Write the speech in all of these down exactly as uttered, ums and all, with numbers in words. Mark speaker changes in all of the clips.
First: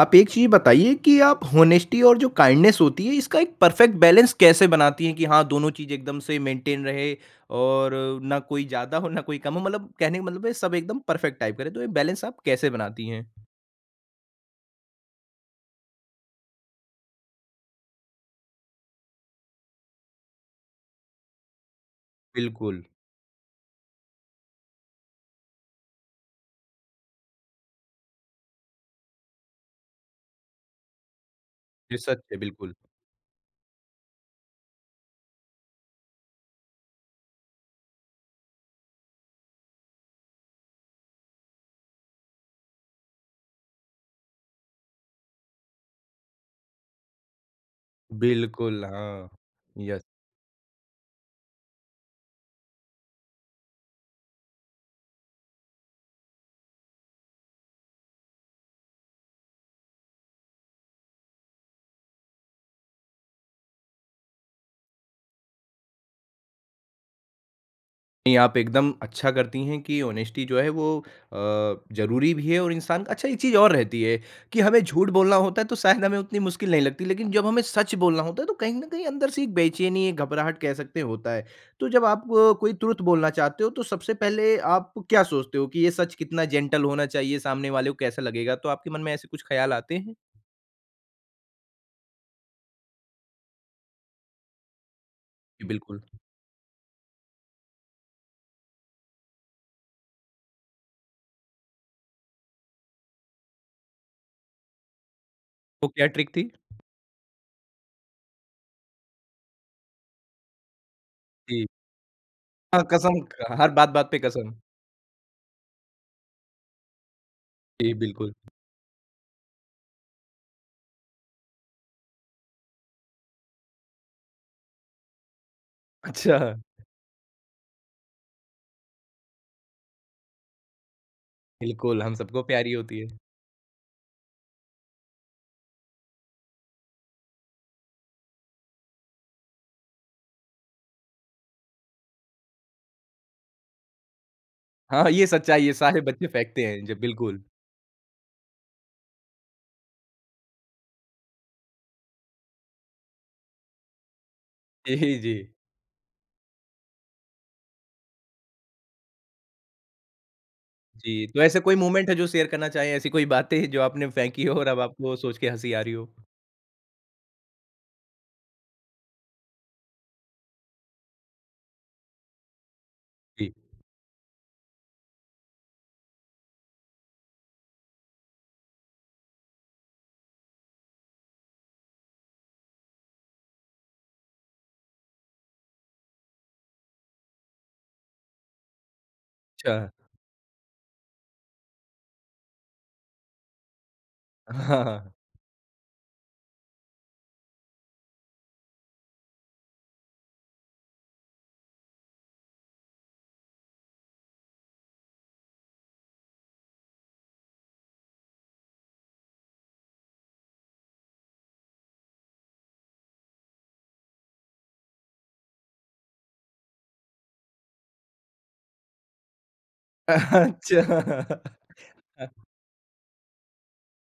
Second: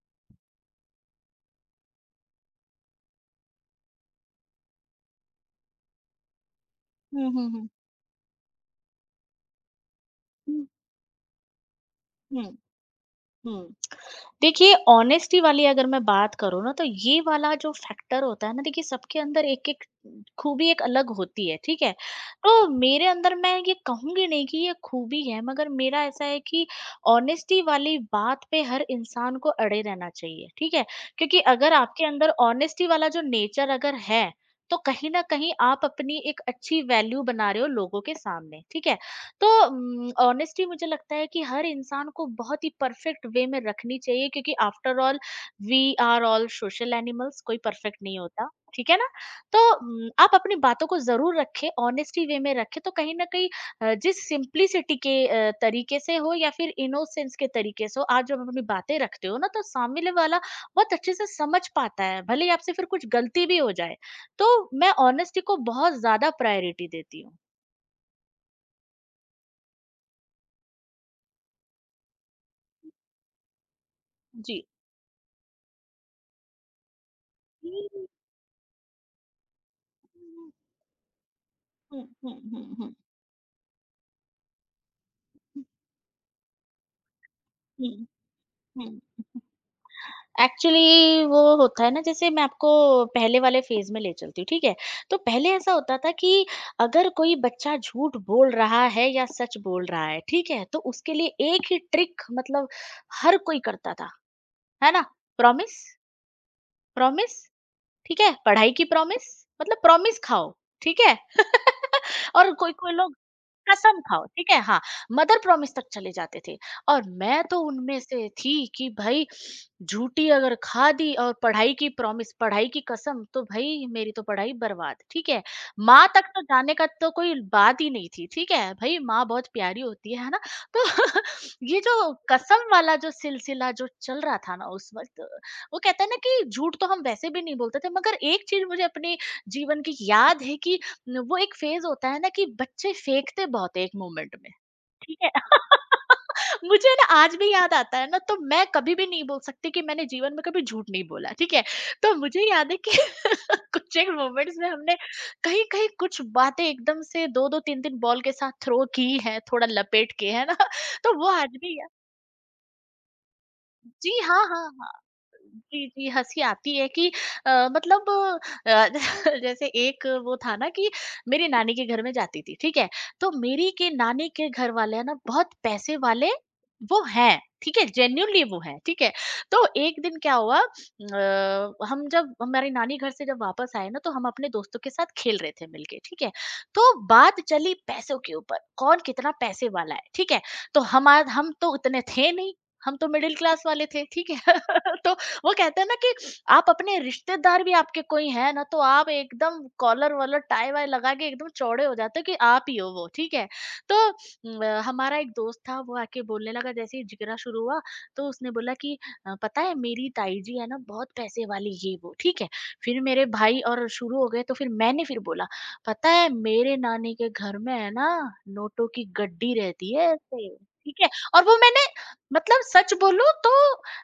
Speaker 1: आप एक चीज़ बताइए कि आप होनेस्टी और जो काइंडनेस होती है इसका एक परफेक्ट बैलेंस कैसे बनाती हैं कि हाँ दोनों चीज़ एकदम से मेंटेन रहे
Speaker 2: हुँ, हुँ, हुँ।
Speaker 1: और ना कोई ज़्यादा हो ना कोई कम हो मतलब कहने का मतलब है
Speaker 2: हुँ,
Speaker 1: सब एकदम परफेक्ट टाइप करे तो ये बैलेंस आप
Speaker 2: हुँ,
Speaker 1: कैसे बनाती हैं?
Speaker 2: हुँ। देखिए ऑनेस्टी वाली अगर मैं बात करूँ ना तो ये वाला जो फैक्टर होता है ना, देखिए सबके अंदर एक-एक खूबी एक अलग होती है, ठीक है? तो
Speaker 1: बिल्कुल।
Speaker 2: मेरे अंदर मैं ये कहूँगी नहीं कि ये खूबी है, मगर मेरा ऐसा है कि ऑनेस्टी वाली बात पे हर इंसान को अड़े रहना चाहिए, ठीक है? क्योंकि अगर
Speaker 1: ये
Speaker 2: आपके
Speaker 1: सच
Speaker 2: अंदर
Speaker 1: है, बिल्कुल।
Speaker 2: ऑनेस्टी वाला जो नेचर अगर है, तो कहीं न कहीं आप अपनी एक अच्छी वैल्यू बना रहे हो लोगों के सामने, ठीक है? तो ऑनेस्टली मुझे लगता है कि हर इंसान को बहुत ही परफेक्ट वे में रखनी चाहिए, क्योंकि after all we are all social animals, कोई परफेक्ट नहीं होता।
Speaker 1: बिल्कुल,
Speaker 2: ठीक है ना?
Speaker 1: हाँ।
Speaker 2: तो
Speaker 1: यस।
Speaker 2: हम्म, आप अपनी बातों को जरूर रखें, ऑनेस्टी वे में रखें, तो कहीं ना कहीं अ, जिस सिंप्लिसिटी के अ, तरीके से हो या फिर इनोसेंस के तरीके से हो, आप जब अपनी बातें रखते हो ना, तो सामने वाला बहुत अच्छे से समझ पाता है, भले ही आपसे फिर कुछ गलती भी हो जाए। तो मैं ऑनेस्टी को बहुत ज्यादा प्रायोरिटी देती हूँ।
Speaker 1: नहीं, आप एकदम अच्छा करती हैं कि ऑनेस्टी जो है वो अ, ज़रूरी भी है और इंसान का अच्छा एक चीज़ और रहती है कि
Speaker 2: जी।
Speaker 1: हमें झूठ बोलना होता है तो शायद हमें उतनी मुश्किल नहीं लगती लेकिन जब हमें सच बोलना होता है तो कहीं न कहीं अंदर से एक बेचैनी, एक घबराहट कह सकते हैं होता है। तो
Speaker 2: हुँ,
Speaker 1: जब आप
Speaker 2: हुँ,
Speaker 1: अ, कोई
Speaker 2: हुँ, हुँ।
Speaker 1: तुरंत बोलना चाहते हो तो सबसे पहले आप क्या सोचते हो कि ये सच कितना जेंटल होना चाहिए, सामने वाले को
Speaker 2: हुँ,
Speaker 1: कैसा लगेगा? तो आपके मन में
Speaker 2: हुँ।
Speaker 1: ऐसे कुछ ख़्याल आते हैं?
Speaker 2: एक्चुअली वो होता है ना, जैसे मैं आपको पहले वाले फ़ेज़ में ले चलती हूँ, ठीक है? तो पहले
Speaker 1: जी,
Speaker 2: ऐसा होता
Speaker 1: बिल्कुल।
Speaker 2: था कि अगर कोई बच्चा झूठ बोल रहा है या सच बोल रहा है, ठीक है? तो उसके लिए एक ही ट्रिक, मतलब हर कोई करता था, है ना? प्रॉमिस,
Speaker 1: वो क्या ट्रिक थी?
Speaker 2: प्रॉमिस, ठीक है? पढ़ाई की प्रॉमिस, मतलब प्रॉमिस खाओ, ठीक है?
Speaker 1: जी।
Speaker 2: और
Speaker 1: हाँ,
Speaker 2: कोई-कोई लोग
Speaker 1: कसम ख हर
Speaker 2: कसम
Speaker 1: बात-बात पे
Speaker 2: खाओ, ठीक
Speaker 1: कसम।
Speaker 2: है, हाँ, मदर प्रॉमिस तक चले जाते थे। और मैं तो
Speaker 1: जी,
Speaker 2: उनमें से
Speaker 1: बिल्कुल।
Speaker 2: थी कि भाई, झूठी अगर खा दी और पढ़ाई की प्रॉमिस, पढ़ाई की कसम, तो भाई मेरी तो पढ़ाई बर्बाद, ठीक है? माँ तक
Speaker 1: अच्छा,
Speaker 2: तो जाने का तो कोई बात ही नहीं थी, ठीक है? भाई माँ बहुत प्यारी होती है है ना? तो ये
Speaker 1: बिल्कुल
Speaker 2: जो
Speaker 1: हम सबको
Speaker 2: कसम
Speaker 1: प्यारी
Speaker 2: वाला
Speaker 1: होती है।
Speaker 2: जो सिलसिला जो चल रहा था ना उस वक्त, वो कहते हैं ना कि झूठ तो हम वैसे भी नहीं बोलते थे, मगर एक चीज मुझे अपने जीवन की याद है कि न, वो एक फ़ेज़ होता है ना कि बच्चे फेंकते बहुत है एक मोमेंट में,
Speaker 1: हाँ,
Speaker 2: ठीक
Speaker 1: ये
Speaker 2: है?
Speaker 1: सच्चाई है, सारे बच्चे फेंकते हैं,
Speaker 2: मुझे
Speaker 1: जी
Speaker 2: ना आज
Speaker 1: बिल्कुल।
Speaker 2: भी याद आता है ना, तो मैं कभी भी नहीं बोल सकती कि मैंने जीवन में कभी झूठ नहीं बोला, ठीक है? तो मुझे याद है कि कुछ एक मोमेंट्स में हमने
Speaker 1: जी, जी।
Speaker 2: कहीं-कहीं कुछ बातें एकदम से दो दो तीन तीन बॉल के साथ थ्रो की हैं, थोड़ा लपेट के, है ना? तो
Speaker 1: जी,
Speaker 2: वो
Speaker 1: तो
Speaker 2: आज
Speaker 1: ऐसा कोई
Speaker 2: भी या
Speaker 1: मोमेंट है जो शेयर करना चाहें, ऐसी कोई बातें जो आपने
Speaker 2: जी, हाँ,
Speaker 1: फेंकी हो
Speaker 2: हाँ,
Speaker 1: और अब
Speaker 2: हाँ।
Speaker 1: आपको सोच के हँसी आ
Speaker 2: जी,
Speaker 1: रही
Speaker 2: जी,
Speaker 1: हो?
Speaker 2: हँसी आती है कि अ, मतलब अ, जैसे एक वो था ना कि मेरी नानी के घर में जाती थी, ठीक है? तो
Speaker 1: जी,
Speaker 2: मेरी के नानी के घर वाले हैं ना, बहुत पैसे वाले वो हैं, ठीक है? जेन्युइनली वो हैं, ठीक है? तो एक दिन क्या हुआ, अ, हम जब हमारी नानी घर से जब वापस आए ना, तो हम अपने दोस्तों के साथ खेल रहे थे मिलके, ठीक है? तो बात चली पैसों के ऊपर, कौन कितना पैसे
Speaker 1: अच्छा।
Speaker 2: वाला है, ठीक है? तो हमा हम तो उतने थे नहीं, हम तो मिडल क्लास वाले थे, ठीक है?
Speaker 1: हाँ।
Speaker 2: तो वो कहते हैं ना कि आप अपने रिश्तेदार भी आपके कोई हैं ना, तो आप एकदम कॉलर वॉलर टाई वाई लगा के एकदम चौड़े हो जाते हो कि आप ही हो वो, ठीक है? तो अम, अ, हमारा एक दोस्त था, वो आके बोलने लगा, जैसे ही जिगरा शुरू हुआ तो उसने बोला कि "अ, पता है मेरी ताई जी है ना बहुत पैसे वाली, ये वो, ठीक है? फिर मेरे भाई और शुरू हो गए, तो फिर मैंने फिर बोला पता है मेरे नानी के घर में है ना नोटों की गड्डी रहती है ऐसे,
Speaker 1: अच्छा।
Speaker 2: ठीक है। और वो मैंने, मतलब सच बोलूं तो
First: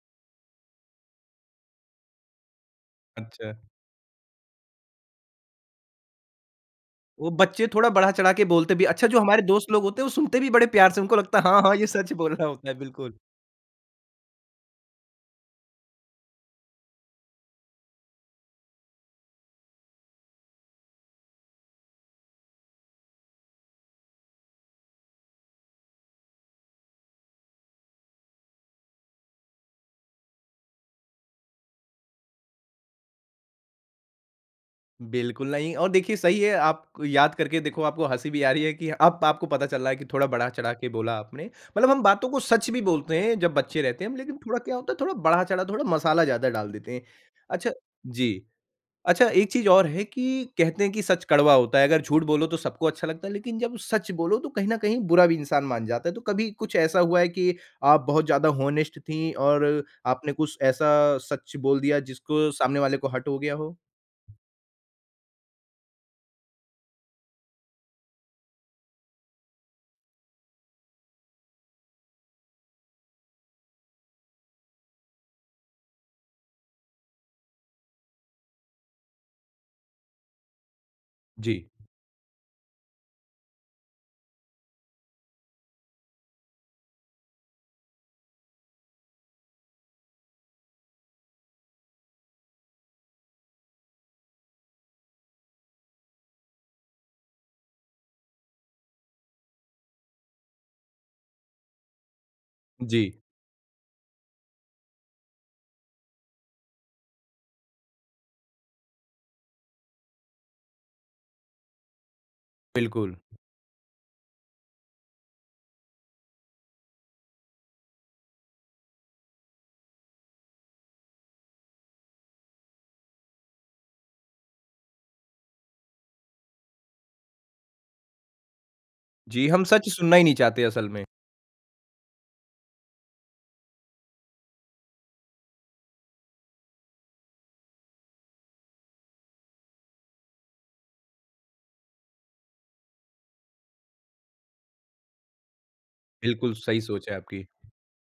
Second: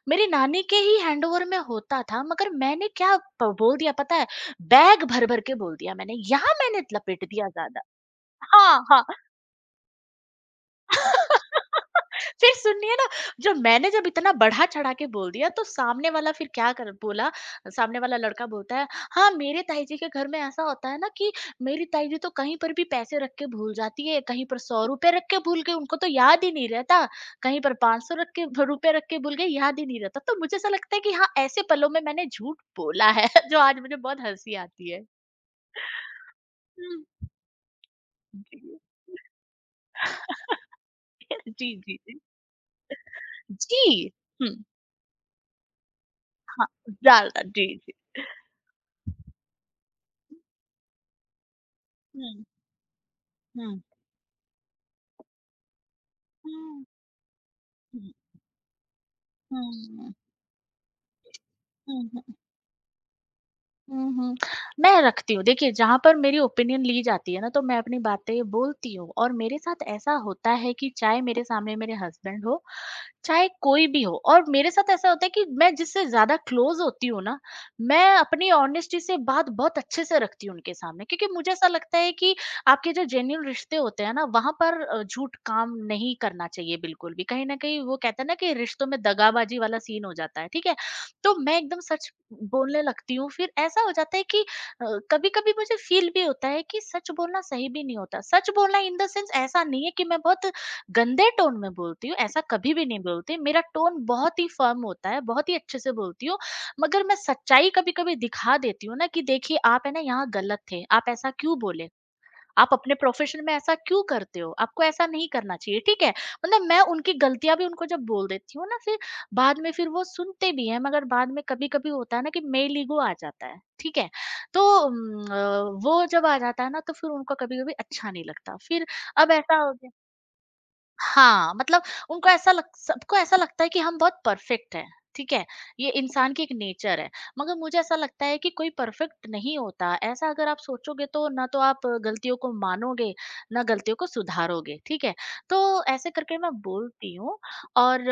Speaker 2: मेरी नानी के ही हैंडओवर में होता था, मगर मैंने क्या
Speaker 1: अच्छा,
Speaker 2: प- बोल दिया पता है, बैग भर भर के बोल दिया मैंने, यहाँ मैंने लपेट
Speaker 1: वो
Speaker 2: दिया
Speaker 1: बच्चे
Speaker 2: ज्यादा।
Speaker 1: थोड़ा बढ़ा-चढ़ा के बोलते
Speaker 2: हाँ,
Speaker 1: भी
Speaker 2: हाँ,
Speaker 1: अच्छा जो हमारे दोस्त लोग होते हैं, वो सुनते भी बड़े प्यार से, उनको लगता है हाँ, हाँ, ये सच बोल रहा
Speaker 2: फिर
Speaker 1: होता है,
Speaker 2: सुनिए ना,
Speaker 1: बिल्कुल।
Speaker 2: जब मैंने जब इतना बढ़ा चढ़ा के बोल दिया, तो सामने वाला फिर क्या कर बोला, सामने वाला लड़का बोलता है हाँ मेरे ताई जी के घर में ऐसा होता है ना कि मेरी ताई जी तो कहीं पर भी पैसे रख के भूल जाती है, कहीं पर सौ रुपए रख के भूल गई, उनको तो याद ही नहीं रहता, कहीं पर पांच सौ रख के रुपए रख के भूल गई, याद ही नहीं रहता। तो मुझे ऐसा लगता है कि हाँ ऐसे पलों में मैंने झूठ बोला है जो आज मुझे बहुत हंसी आती है।
Speaker 1: बिल्कुल नहीं और देखिए सही है आप
Speaker 2: हम्म,
Speaker 1: याद करके देखो आपको हँसी भी आ रही है
Speaker 2: जी।
Speaker 1: कि अब आपको पता चल रहा है कि थोड़ा बढ़ा-चढ़ा के बोला आपने।
Speaker 2: जी,
Speaker 1: मतलब
Speaker 2: जी,
Speaker 1: हम
Speaker 2: जी।
Speaker 1: बातों को सच भी बोलते हैं जब बच्चे रहते
Speaker 2: जी,
Speaker 1: हैं हम लेकिन थोड़ा
Speaker 2: हम्म,
Speaker 1: क्या होता है थोड़ा बढ़ा-चढ़ा थोड़ा मसाला ज़्यादा
Speaker 2: हाँ,
Speaker 1: डाल देते हैं।
Speaker 2: ज्यादा, जी,
Speaker 1: अच्छा
Speaker 2: जी।
Speaker 1: जी। अच्छा एक चीज़ और है कि कहते हैं कि सच कड़वा होता है अगर झूठ
Speaker 2: हुँ,
Speaker 1: बोलो तो सबको अच्छा लगता है लेकिन जब
Speaker 2: हुँ।
Speaker 1: सच बोलो तो कहीं न कहीं बुरा भी इंसान मान जाता है। तो कभी कुछ
Speaker 2: हुँ,
Speaker 1: ऐसा हुआ है कि आप
Speaker 2: हुँ,
Speaker 1: बहुत ज़्यादा हॉनेस्ट थीं और
Speaker 2: हुँ,
Speaker 1: आपने कुछ ऐसा सच बोल दिया
Speaker 2: हुँ, हुँ,
Speaker 1: जिसको सामने वाले को हर्ट हो गया हो?
Speaker 2: हुँ, हुँ। मैं रखती हूँ। देखिए, जहाँ पर मेरी ओपिनियन ली जाती है ना, तो मैं अपनी बातें बोलती हूँ, और मेरे साथ ऐसा होता है कि चाहे मेरे सामने मेरे हस्बैंड हो, चाहे कोई भी हो, और मेरे साथ ऐसा होता है कि मैं जिससे ज्यादा क्लोज होती हूँ ना, मैं अपनी ऑनेस्टी से बात बहुत अच्छे से रखती हूँ उनके सामने, क्योंकि मुझे
Speaker 1: जी।
Speaker 2: ऐसा लगता है कि आपके जो जेन्यून रिश्ते होते हैं ना, वहां पर अ, झूठ काम नहीं करना चाहिए बिल्कुल भी। कहीं ना कहीं वो कहते हैं ना कि रिश्तों में दगाबाजी वाला सीन हो जाता है, ठीक है? तो मैं एकदम सच बोलने लगती हूँ, फिर ऐसा हो जाता है कि कभी कभी मुझे फील भी होता है कि सच बोलना सही भी नहीं होता। सच बोलना इन द सेंस, ऐसा नहीं है कि मैं बहुत गंदे टोन में बोलती हूँ, ऐसा कभी भी नहीं
Speaker 1: जी।
Speaker 2: बोलती। मेरा टोन बहुत ही फ़र्म होता है, बहुत ही अच्छे से बोलती हूँ, मगर मैं सच्चाई कभी-कभी दिखा देती हूँ ना कि देखिए आप है ना यहाँ गलत थे, आप ऐसा क्यों बोले? आप अपने
Speaker 1: बिल्कुल।
Speaker 2: प्रोफ़ेशन में ऐसा क्यों करते हो? आपको ऐसा नहीं करना चाहिए, ठीक है? मतलब मैं उनकी गलतियाँ भी उनको जब बोल देती हूँ ना, फिर बाद में फिर वो सुनते भी हैं, मगर बाद में कभी-कभी होता है ना कि मेल ईगो आ जाता है, ठीक है? तो उम, अ, वो जब आ जाता है ना, तो फिर उनको कभी-कभी अच्छा नहीं लगता। फिर अब
Speaker 1: जी,
Speaker 2: ऐसा
Speaker 1: हम
Speaker 2: हो
Speaker 1: सच
Speaker 2: गया
Speaker 1: सुनना ही नहीं चाहते असल में।
Speaker 2: हाँ, मतलब उनको ऐसा लग, सबको ऐसा लगता है कि हम बहुत परफेक्ट हैं, ठीक है? ये इंसान की एक नेचर है, मगर मुझे ऐसा लगता है कि कोई परफेक्ट नहीं होता। ऐसा अगर आप सोचोगे तो ना तो आप गलतियों को मानोगे, ना गलतियों को सुधारोगे, ठीक है? तो ऐसे करके मैं
Speaker 1: बिल्कुल सही सोच
Speaker 2: बोलती
Speaker 1: है
Speaker 2: हूँ,
Speaker 1: आपकी।
Speaker 2: और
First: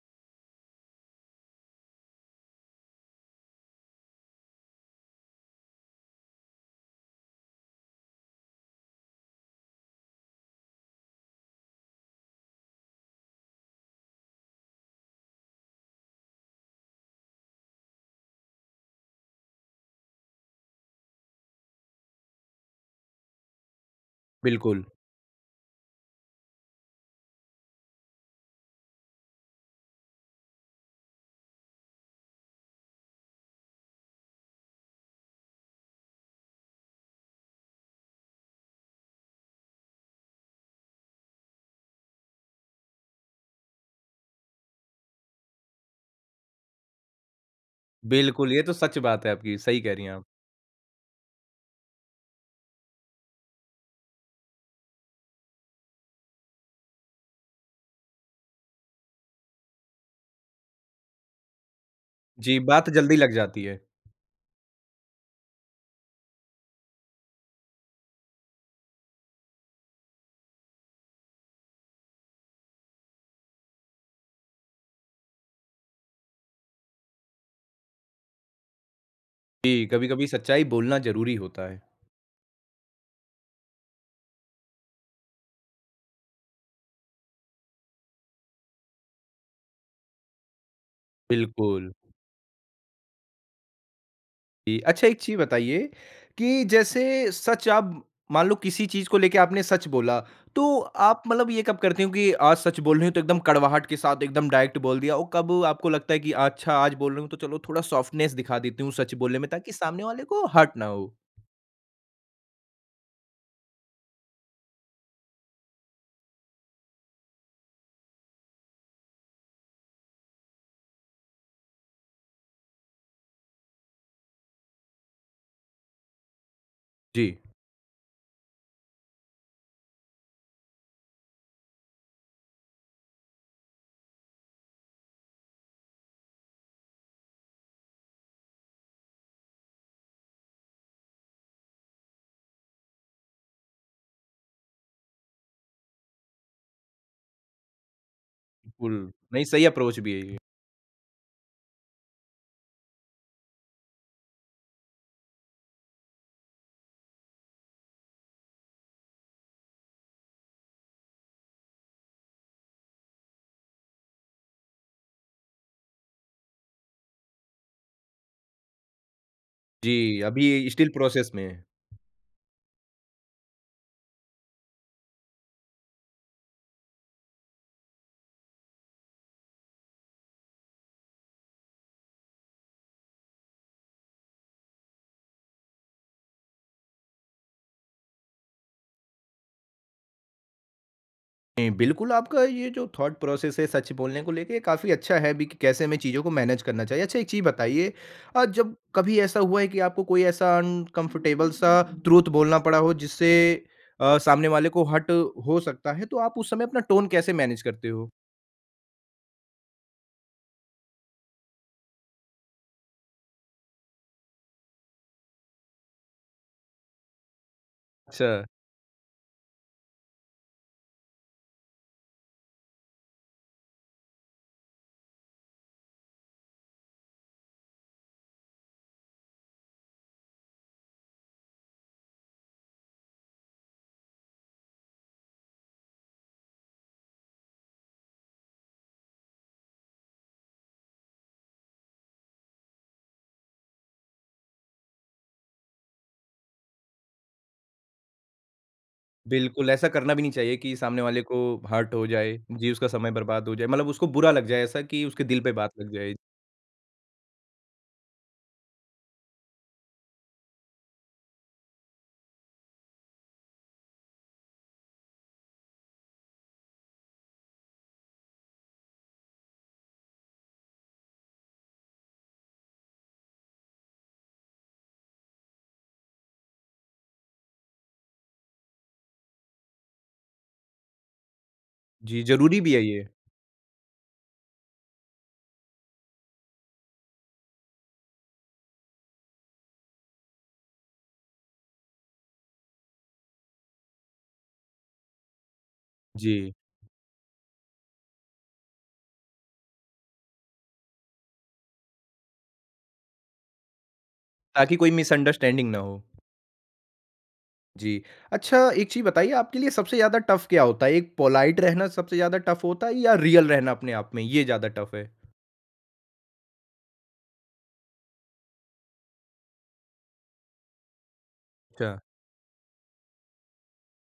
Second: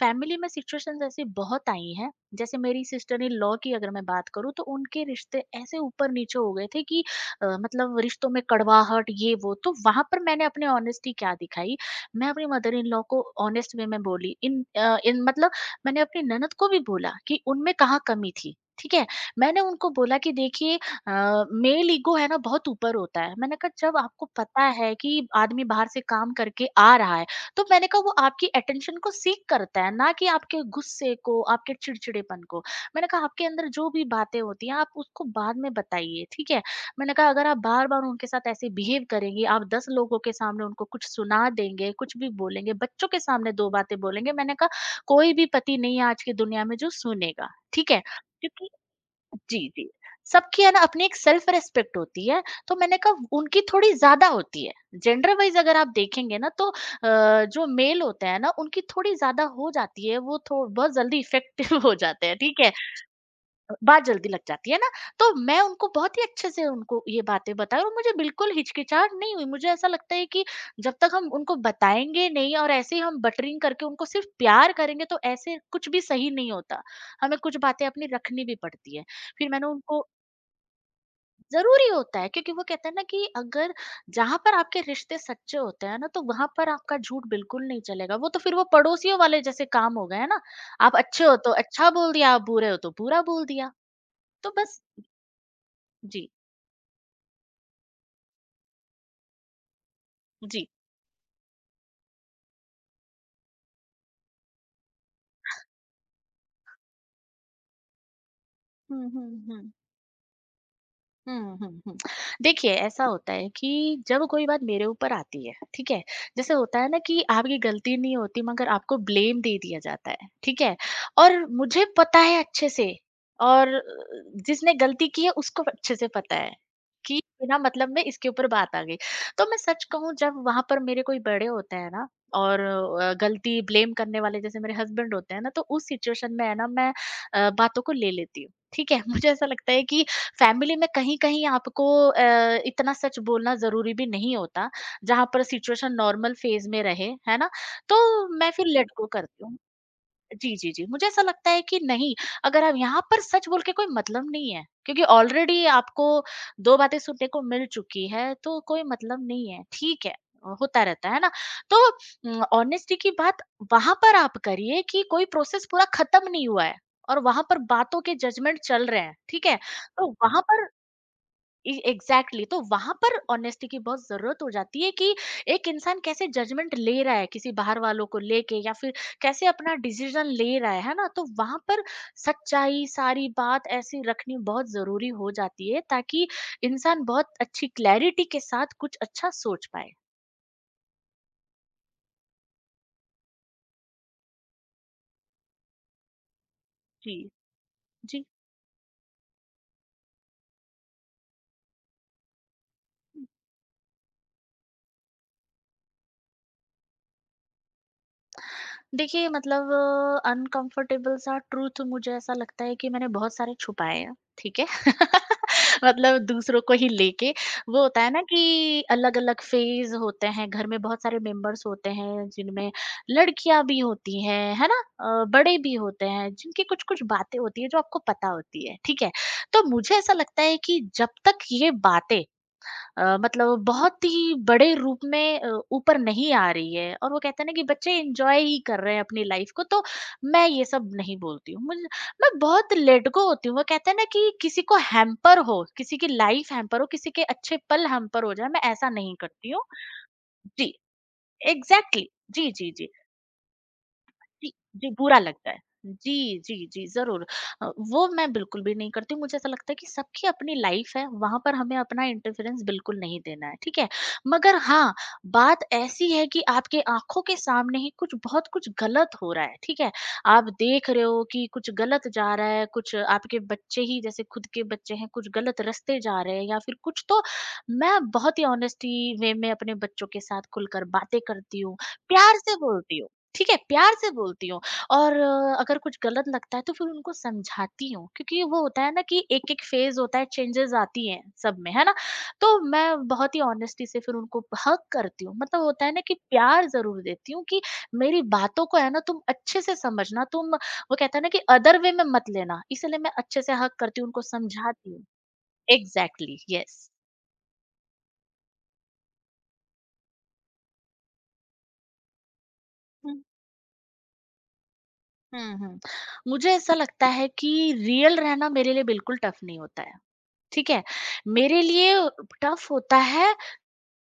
Speaker 2: फैमिली में सिचुएशंस ऐसी बहुत आई हैं। जैसे मेरी सिस्टर इन लॉ की अगर मैं बात करूँ, तो उनके रिश्ते ऐसे ऊपर-नीचे हो गए थे कि अ, मतलब रिश्तों में कड़वाहट, ये वो, तो वहाँ पर मैंने अपनी ऑनेस्टी क्या दिखाई, मैं अपनी मदर इन लॉ को ऑनेस्ट वे में बोली, इन अ, इन मतलब मैंने अपनी ननद को भी बोला कि उनमें कहाँ कमी थी। ठीक है? मैंने उनको बोला कि देखिए अ, मेल ईगो है ना बहुत ऊपर होता है। मैंने कहा जब आपको पता
Speaker 1: बिल्कुल,
Speaker 2: है कि आदमी बाहर से काम करके आ रहा है, तो मैंने कहा वो आपकी अटेंशन को सीक करता है, ना कि आपके गुस्से को, आपके चिड़चिड़ेपन को। मैंने कहा आपके अंदर जो भी बातें होती हैं, आप उसको बाद में बताइए, ठीक है? मैंने कहा अगर आप बार-बार उनके साथ ऐसे बिहेव करेंगी, आप दस लोगों के सामने उनको कुछ सुना देंगे, कुछ भी बोलेंगे, बच्चों के सामने दो बातें बोलेंगे, मैंने कहा कोई भी पति नहीं है आज की दुनिया में जो सुनेगा, ठीक है?
Speaker 1: बिल्कुल, ये
Speaker 2: क्योंकि
Speaker 1: तो सच बात है आपकी,
Speaker 2: जी,
Speaker 1: सही
Speaker 2: जी।
Speaker 1: कह रही हैं आप।
Speaker 2: सबकी है ना अपनी एक सेल्फ रिस्पेक्ट होती है, तो मैंने कहा उनकी थोड़ी ज़्यादा होती है। जेंडर वाइज़ अगर आप देखेंगे ना, तो अ, जो मेल होते हैं ना उनकी थोड़ी ज़्यादा हो जाती है, वो थो बहुत जल्दी इफेक्टिव हो जाते हैं,
Speaker 1: जी,
Speaker 2: ठीक है?
Speaker 1: बात जल्दी लग जाती है।
Speaker 2: बात जल्दी लग जाती है ना, तो मैं उनको बहुत ही अच्छे से उनको ये बातें बताई, और मुझे बिल्कुल हिचकिचाहट नहीं हुई। मुझे ऐसा लगता है कि जब तक हम उनको बताएँगे नहीं, और ऐसे ही हम बटरिंग करके उनको सिर्फ़ प्यार करेंगे, तो ऐसे कुछ भी सही नहीं होता। हमें कुछ बातें अपनी रखनी भी पड़ती है। फिर मैंने
Speaker 1: जी,
Speaker 2: उनको
Speaker 1: कभी-कभी सच्चाई बोलना ज़रूरी होता है।
Speaker 2: ज़रूरी होता है क्योंकि वो कहते हैं ना कि अगर जहाँ पर आपके रिश्ते सच्चे होते हैं ना, तो वहाँ पर आपका झूठ बिल्कुल नहीं चलेगा। वो तो फिर वो पड़ोसियों वाले जैसे काम हो गए, है ना? आप अच्छे हो तो अच्छा
Speaker 1: बिल्कुल।
Speaker 2: बोल दिया, आप बुरे हो तो बुरा बोल दिया। तो
Speaker 1: जी,
Speaker 2: बस
Speaker 1: अच्छा एक चीज़ बताइए
Speaker 2: जी,
Speaker 1: कि जैसे सच आप मान लो किसी चीज़ को लेके आपने सच बोला,
Speaker 2: जी।
Speaker 1: तो आप मतलब ये कब करते हो कि आज सच बोल रही हूँ तो एकदम कड़वाहट के साथ एकदम डायरेक्ट बोल दिया और कब आपको लगता है कि अच्छा आज बोल रही हूँ तो चलो थोड़ा सॉफ्टनेस दिखा देती हूँ
Speaker 2: हुँ,
Speaker 1: सच
Speaker 2: हुँ,
Speaker 1: बोलने में
Speaker 2: हुँ।
Speaker 1: ताकि सामने वाले को हर्ट ना हो?
Speaker 2: हम्म हम्म हम्म। देखिए, ऐसा होता है कि जब कोई बात मेरे ऊपर आती है, ठीक है। जैसे होता है ना कि आपकी गलती नहीं होती मगर आपको ब्लेम दे दिया जाता है, ठीक है। और मुझे पता है अच्छे से, और अ, जिसने गलती की है उसको अच्छे से पता है कि
Speaker 1: जी।
Speaker 2: बिना मतलब में इसके ऊपर बात आ गई। तो मैं सच कहूं, जब वहां पर मेरे कोई बड़े होते हैं ना और अ, गलती ब्लेम करने वाले जैसे मेरे हस्बैंड होते हैं ना, तो उस सिचुएशन में है ना, मैं अ, बातों को ले लेती हूँ, ठीक है। मुझे ऐसा लगता है कि फैमिली में कहीं-कहीं आपको अ, इतना सच बोलना ज़रूरी भी नहीं होता, जहाँ पर सिचुएशन नॉर्मल फ़ेज़ में रहे, है ना? तो मैं फिर लेट
Speaker 1: बिल्कुल,
Speaker 2: गो करती
Speaker 1: नहीं
Speaker 2: हूँ।
Speaker 1: सही अप्रोच भी है ये।
Speaker 2: जी, जी, जी। मुझे ऐसा लगता है कि नहीं, अगर आप यहाँ पर सच बोल के कोई मतलब नहीं है, क्योंकि ऑलरेडी आपको दो बातें सुनने को मिल चुकी है, तो कोई मतलब नहीं है, ठीक है। अ, होता रहता है ना? तो उम, ऑनेस्टी की बात वहाँ पर आप करिए कि कोई प्रोसेस पूरा खत्म नहीं हुआ है और वहाँ पर बातों के जजमेंट चल रहे हैं, ठीक है? तो
Speaker 1: जी,
Speaker 2: वहाँ पर
Speaker 1: अभी स्टिल प्रोसेस में है।
Speaker 2: एग्जैक्टली, तो वहां पर ऑनेस्टी की बहुत जरूरत हो जाती है कि एक इंसान कैसे जजमेंट ले रहा है किसी बाहर वालों को लेके, या फिर कैसे अपना डिसीजन ले रहा है है ना? तो वहां पर सच्चाई सारी बात ऐसी रखनी बहुत जरूरी हो जाती है ताकि इंसान बहुत अच्छी क्लैरिटी के साथ कुछ अच्छा सोच पाए।
Speaker 1: नहीं, बिल्कुल आपका ये जो थॉट प्रोसेस है सच बोलने को लेके काफ़ी अच्छा है भी कि कैसे हमें चीज़ों को मैनेज करना चाहिए।
Speaker 2: जी,
Speaker 1: अच्छा एक चीज़ बताइए
Speaker 2: जी।
Speaker 1: अ, जब कभी ऐसा हुआ है कि आपको कोई ऐसा अनकम्फर्टेबल सा ट्रुथ बोलना पड़ा हो जिससे अ, सामने वाले को हर्ट हो सकता है, तो आप उस समय अपना टोन कैसे मैनेज करते हो?
Speaker 2: देखिए, मतलब अनकंफर्टेबल सा ट्रूथ, मुझे ऐसा लगता है कि मैंने बहुत सारे छुपाए हैं, ठीक है? मतलब दूसरों को ही लेके वो होता है ना
Speaker 1: अच्छा,
Speaker 2: कि अलग-अलग फ़ेज़ होते हैं, घर में बहुत सारे मेंबर्स होते हैं जिनमें लड़कियाँ भी होती हैं, है ना? अ, बड़े भी होते हैं, जिनकी कुछ-कुछ बातें होती हैं जो आपको पता होती है, ठीक है? तो मुझे ऐसा लगता है कि जब तक ये बातें अ, मतलब बहुत ही बड़े रूप में अ, ऊपर नहीं आ रही है, और वो कहते हैं ना कि बच्चे एंजॉय ही कर रहे हैं अपनी लाइफ को, तो मैं ये सब नहीं बोलती हूँ। मुझे, मैं बहुत लेट गो होती हूँ। वो कहते हैं ना कि किसी को हैम्पर हो, किसी की लाइफ हैम्पर हो, किसी के अच्छे पल हैम्पर हो जाए, मैं ऐसा नहीं करती हूँ।
Speaker 1: बिल्कुल ऐसा करना भी नहीं चाहिए
Speaker 2: जी,
Speaker 1: कि सामने वाले को हर्ट
Speaker 2: एग्जैक्टली exactly.
Speaker 1: हो जाए।
Speaker 2: जी, जी,
Speaker 1: जी,
Speaker 2: जी।
Speaker 1: उसका समय बर्बाद हो जाए, मतलब उसको बुरा लग
Speaker 2: जी,
Speaker 1: जाए ऐसा
Speaker 2: जी,
Speaker 1: कि
Speaker 2: बुरा
Speaker 1: उसके दिल
Speaker 2: लगता
Speaker 1: पे
Speaker 2: है।
Speaker 1: बात लग
Speaker 2: जी,
Speaker 1: जाए।
Speaker 2: जी, जी, ज़रूर। अ, वो मैं बिल्कुल भी नहीं करती हूँ, मुझे ऐसा लगता है कि सबकी अपनी लाइफ़ है, वहाँ पर हमें अपना इंटरफेरेंस बिल्कुल नहीं देना है, ठीक है? मगर हाँ, बात ऐसी है कि आपके आँखों के सामने ही कुछ बहुत कुछ गलत हो रहा है, ठीक है? आप देख रहे हो कि कुछ गलत जा रहा है, कुछ आपके बच्चे ही जैसे, खुद के बच्चे हैं, कुछ गलत रास्ते जा रहे हैं या फिर कुछ, तो मैं बहुत ही ऑनेस्टी वे में अपने बच्चों के साथ खुलकर बातें करती हूँ,
Speaker 1: जी,
Speaker 2: प्यार से
Speaker 1: ज़रूरी भी है
Speaker 2: बोलती
Speaker 1: ये।
Speaker 2: हूँ। ठीक है, प्यार से बोलती हूँ, और अ, अगर कुछ गलत लगता है तो फिर उनको समझाती हूँ, क्योंकि वो होता है ना कि एक-एक फ़ेज़ होता है, चेंजेज़ आती हैं सब में, है ना? तो मैं बहुत ही ऑनेस्टी से फिर उनको हग करती हूँ, मतलब होता है ना कि
Speaker 1: जी,
Speaker 2: प्यार ज़रूर देती हूँ कि मेरी बातों को, है ना, तुम अच्छे से समझना, तुम वो कहते हैं ना, कि अदर वे में मत लेना, इसलिए मैं अच्छे से हग करती हूँ, उनको
Speaker 1: ताकि
Speaker 2: समझाती
Speaker 1: कोई
Speaker 2: हूँ।
Speaker 1: मिसअंडरस्टैंडिंग ना हो।
Speaker 2: Exactly, yes.
Speaker 1: जी, अच्छा एक चीज़ बताइए आपके लिए सबसे ज़्यादा टफ़ क्या होता है? एक पोलाइट रहना सबसे ज़्यादा टफ़ होता है
Speaker 2: हुँ,
Speaker 1: या रियल रहना अपने आप में ये ज़्यादा टफ़ है?
Speaker 2: हुँ, हुँ। मुझे ऐसा लगता है कि रियल रहना मेरे लिए बिल्कुल टफ़ नहीं होता है। ठीक है? मेरे
Speaker 1: अच्छा,
Speaker 2: लिए टफ होता है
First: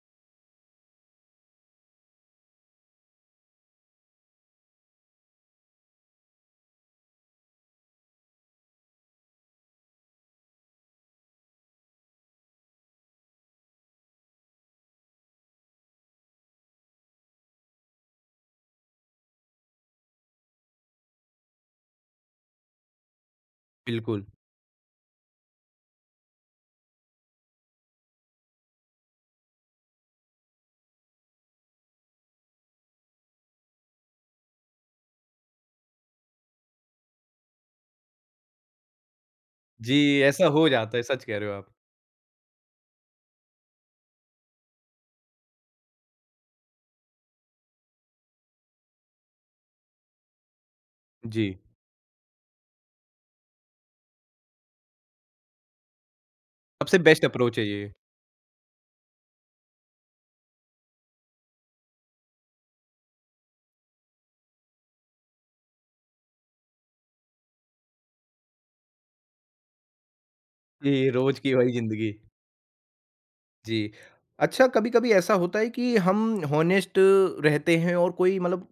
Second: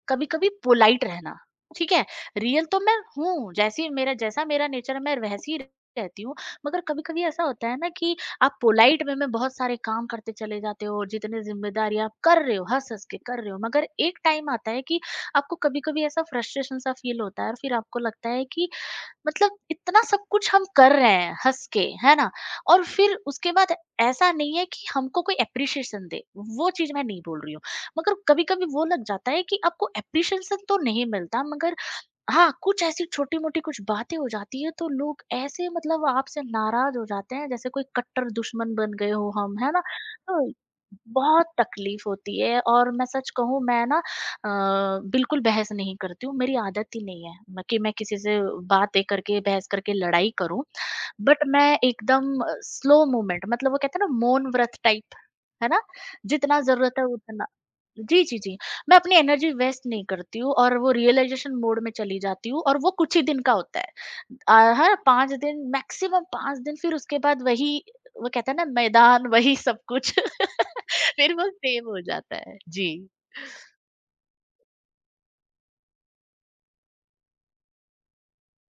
Speaker 2: कभी-कभी पोलाइट रहना, ठीक है? रियल तो मैं हूँ, जैसी मेरा जैसा मेरा नेचर है, मैं वैसी रहती हूँ। मगर कभी-कभी ऐसा होता है ना कि आप पोलाइट वे में बहुत सारे काम करते चले जाते हो, जितने ज़िम्मेदारी आप कर रहे हो, हँस-हँस के कर रहे हो, मगर एक टाइम आता है कि आपको कभी-कभी ऐसा फ्रस्ट्रेशन सा फील होता है, और फिर आपको लगता है कि मतलब इतना सब कुछ हम कर रहे हैं हँस के, है ना? और फिर उसके बाद
Speaker 1: बिल्कुल।
Speaker 2: ऐसा नहीं है कि हमको कोई एप्रिशिएशन दे, वो चीज़ मैं नहीं बोल रही हूँ। मगर कभी-कभी वो लग जाता है कि आपको एप्रिशिएशन तो नहीं मिलता, मगर हाँ, कुछ ऐसी छोटी-मोटी कुछ बातें हो जाती हैं तो लोग ऐसे, मतलब आपसे नाराज़ हो जाते हैं जैसे कोई कट्टर दुश्मन बन गए हो हम, है ना?
Speaker 1: जी, ऐसा
Speaker 2: तो
Speaker 1: हो जाता है, सच कह
Speaker 2: बहुत
Speaker 1: रहे हो आप।
Speaker 2: तकलीफ़ होती है, और मैं सच कहूँ, मैं ना अ, बिल्कुल बहस नहीं करती हूँ, मेरी आदत ही नहीं है म कि मैं किसी से बातें करके, बहस करके लड़ाई करूँ। बट
Speaker 1: जी,
Speaker 2: मैं एकदम अ, स्लो मूवमेंट, मतलब वो कहते हैं ना मौन व्रत टाइप, है ना? जितना ज़रूरत
Speaker 1: सबसे
Speaker 2: है
Speaker 1: बेस्ट
Speaker 2: उतना।
Speaker 1: अप्रोच है ये।
Speaker 2: जी, जी, जी। मैं अपनी एनर्जी वेस्ट नहीं करती हूँ और वो रियलाइज़ेशन मोड में चली जाती हूँ, और वो कुछ ही दिन का होता है। अ, हर पाँच दिन, मैक्सिमम पाँच दिन, फिर उसके बाद वही वो कहते हैं ना, मैदान वही सब कुछ
Speaker 1: जी,
Speaker 2: फिर
Speaker 1: रोज़
Speaker 2: वो
Speaker 1: की वही
Speaker 2: सेम हो
Speaker 1: ज़िंदगी।
Speaker 2: जाता है। जी।
Speaker 1: जी, अच्छा कभी-कभी ऐसा होता है कि हम हॉनेस्ट रहते हैं और कोई मतलब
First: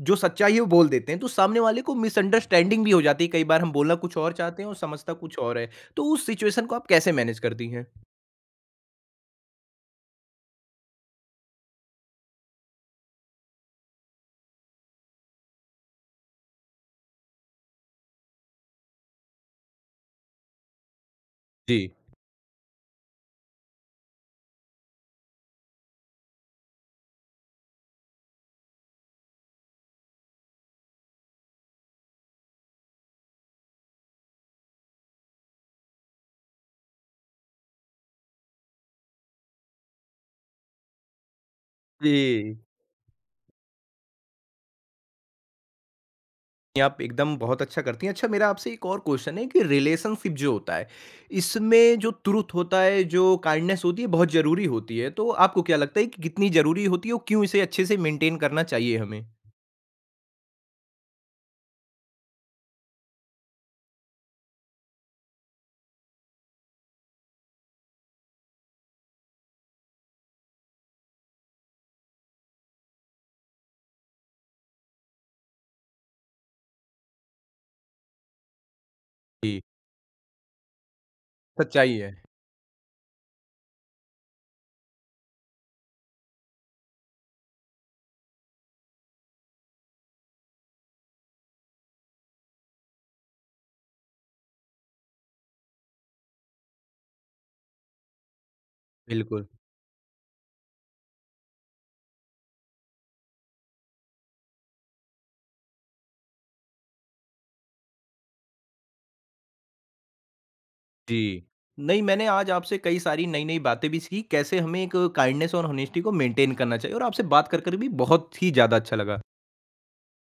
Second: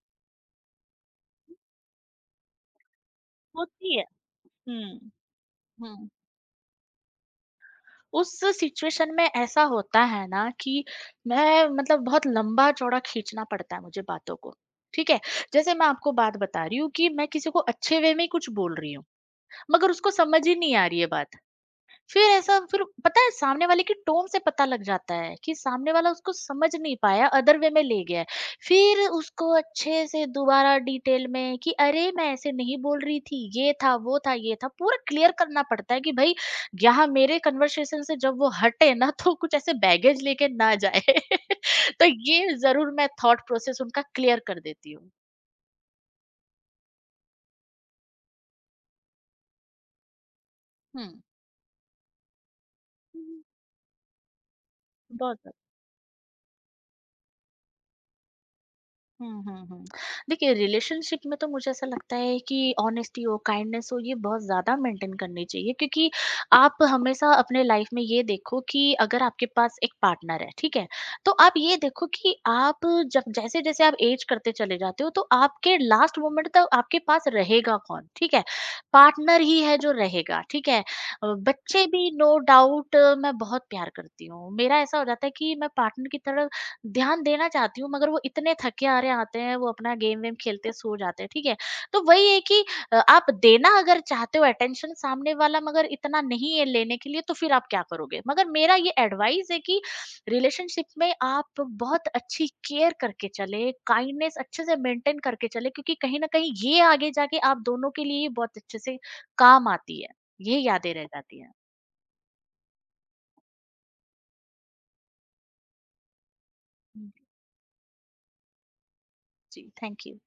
Speaker 1: जो सच्चाई है वो बोल देते हैं, तो सामने वाले को मिसअंडरस्टैंडिंग भी हो जाती है, कई बार हम बोलना
Speaker 2: होती है।
Speaker 1: कुछ और चाहते हैं और
Speaker 2: हुँ,
Speaker 1: समझता कुछ और है। तो
Speaker 2: हुँ।
Speaker 1: उस सिचुएशन को आप कैसे मैनेज करती हैं?
Speaker 2: उस सिचुएशन में ऐसा होता है ना कि मैं, मतलब बहुत लंबा-चौड़ा खींचना पड़ता है मुझे बातों को। ठीक है? जैसे मैं आपको बात बता रही हूँ कि मैं किसी को अच्छे वे में ही कुछ बोल रही हूँ, मगर उसको समझ ही नहीं आ रही है बात।
Speaker 1: जी।
Speaker 2: फिर ऐसा, फिर पता है सामने वाले के टोन से पता लग जाता है कि सामने वाला उसको समझ नहीं पाया, अदर वे में ले गया है। फिर उसको अच्छे से दोबारा डिटेल में कि अरे, मैं ऐसे नहीं बोल रही थी, ये था, वो था, ये था, पूरा क्लियर करना पड़ता है कि भाई, यहाँ मेरे कन्वर्सेशन से जब वो हटे ना, तो कुछ ऐसे बैगेज लेके ना जाए। तो ये
Speaker 1: जी,
Speaker 2: ज़रूर मैं थॉट प्रोसेस उनका क्लियर कर देती हूँ।
Speaker 1: ये आप एकदम बहुत अच्छा करती हैं। अच्छा मेरा आपसे एक और क्वेश्चन है कि रिलेशनशिप जो होता है,
Speaker 2: हुँ।
Speaker 1: इसमें जो ट्रुथ होता है, जो
Speaker 2: हुँ।
Speaker 1: काइंडनेस होती है बहुत ज़रूरी होती है, तो
Speaker 2: बहुत,
Speaker 1: आपको क्या लगता है कि कितनी ज़रूरी होती है और क्यों इसे अच्छे से मेंटेन करना चाहिए हमें?
Speaker 2: हुँ, हुँ, हुँ। देखिए, रिलेशनशिप में तो मुझे ऐसा लगता है कि ऑनेस्टी हो, काइंडनेस हो, ये बहुत ज़्यादा मेंटेन करनी चाहिए, क्योंकि आप हमेशा अपने लाइफ में ये देखो कि अगर आपके पास एक पार्टनर है, ठीक है? तो आप ये देखो कि आप जब, जैसे-जैसे आप ऐज करते चले जाते हो, तो आपके लास्ट मोमेंट तक आपके पास रहेगा कौन, ठीक है? पार्टनर ही
Speaker 1: जी।
Speaker 2: है जो रहेगा, ठीक है? अ, बच्चे
Speaker 1: सच्चाई
Speaker 2: भी
Speaker 1: है,
Speaker 2: नो डाउट मैं बहुत प्यार करती हूँ। मेरा ऐसा हो जाता है कि मैं पार्टनर की तरह ध्यान देना चाहती हूँ, मगर वो इतने थके हारे आते हैं, वो अपना गेम वेम खेलते सो जाते हैं, ठीक है। तो वही है कि अ, आप देना अगर चाहते हो अटेंशन, सामने वाला मगर इतना नहीं है लेने के लिए, तो फिर आप क्या करोगे? मगर मेरा ये
Speaker 1: बिल्कुल।
Speaker 2: एडवाइस है कि रिलेशनशिप में आप बहुत अच्छी केयर करके चले, काइंडनेस अच्छे से मेंटेन करके चले, क्योंकि कहीं ना कहीं ये आगे जाके आप दोनों के लिए बहुत अच्छे से काम आती है, ये यादें रह जाती
Speaker 1: जी।
Speaker 2: हैं।
Speaker 1: नहीं, मैंने आज आपसे कई सारी नई-नई बातें भी सीखी, कैसे हमें एक काइंडनेस और होनेस्टी को मेंटेन करना चाहिए और
Speaker 2: हम्म,
Speaker 1: आपसे बात कर, कर भी बहुत ही ज़्यादा अच्छा लगा।
Speaker 2: जी, थैंक यू।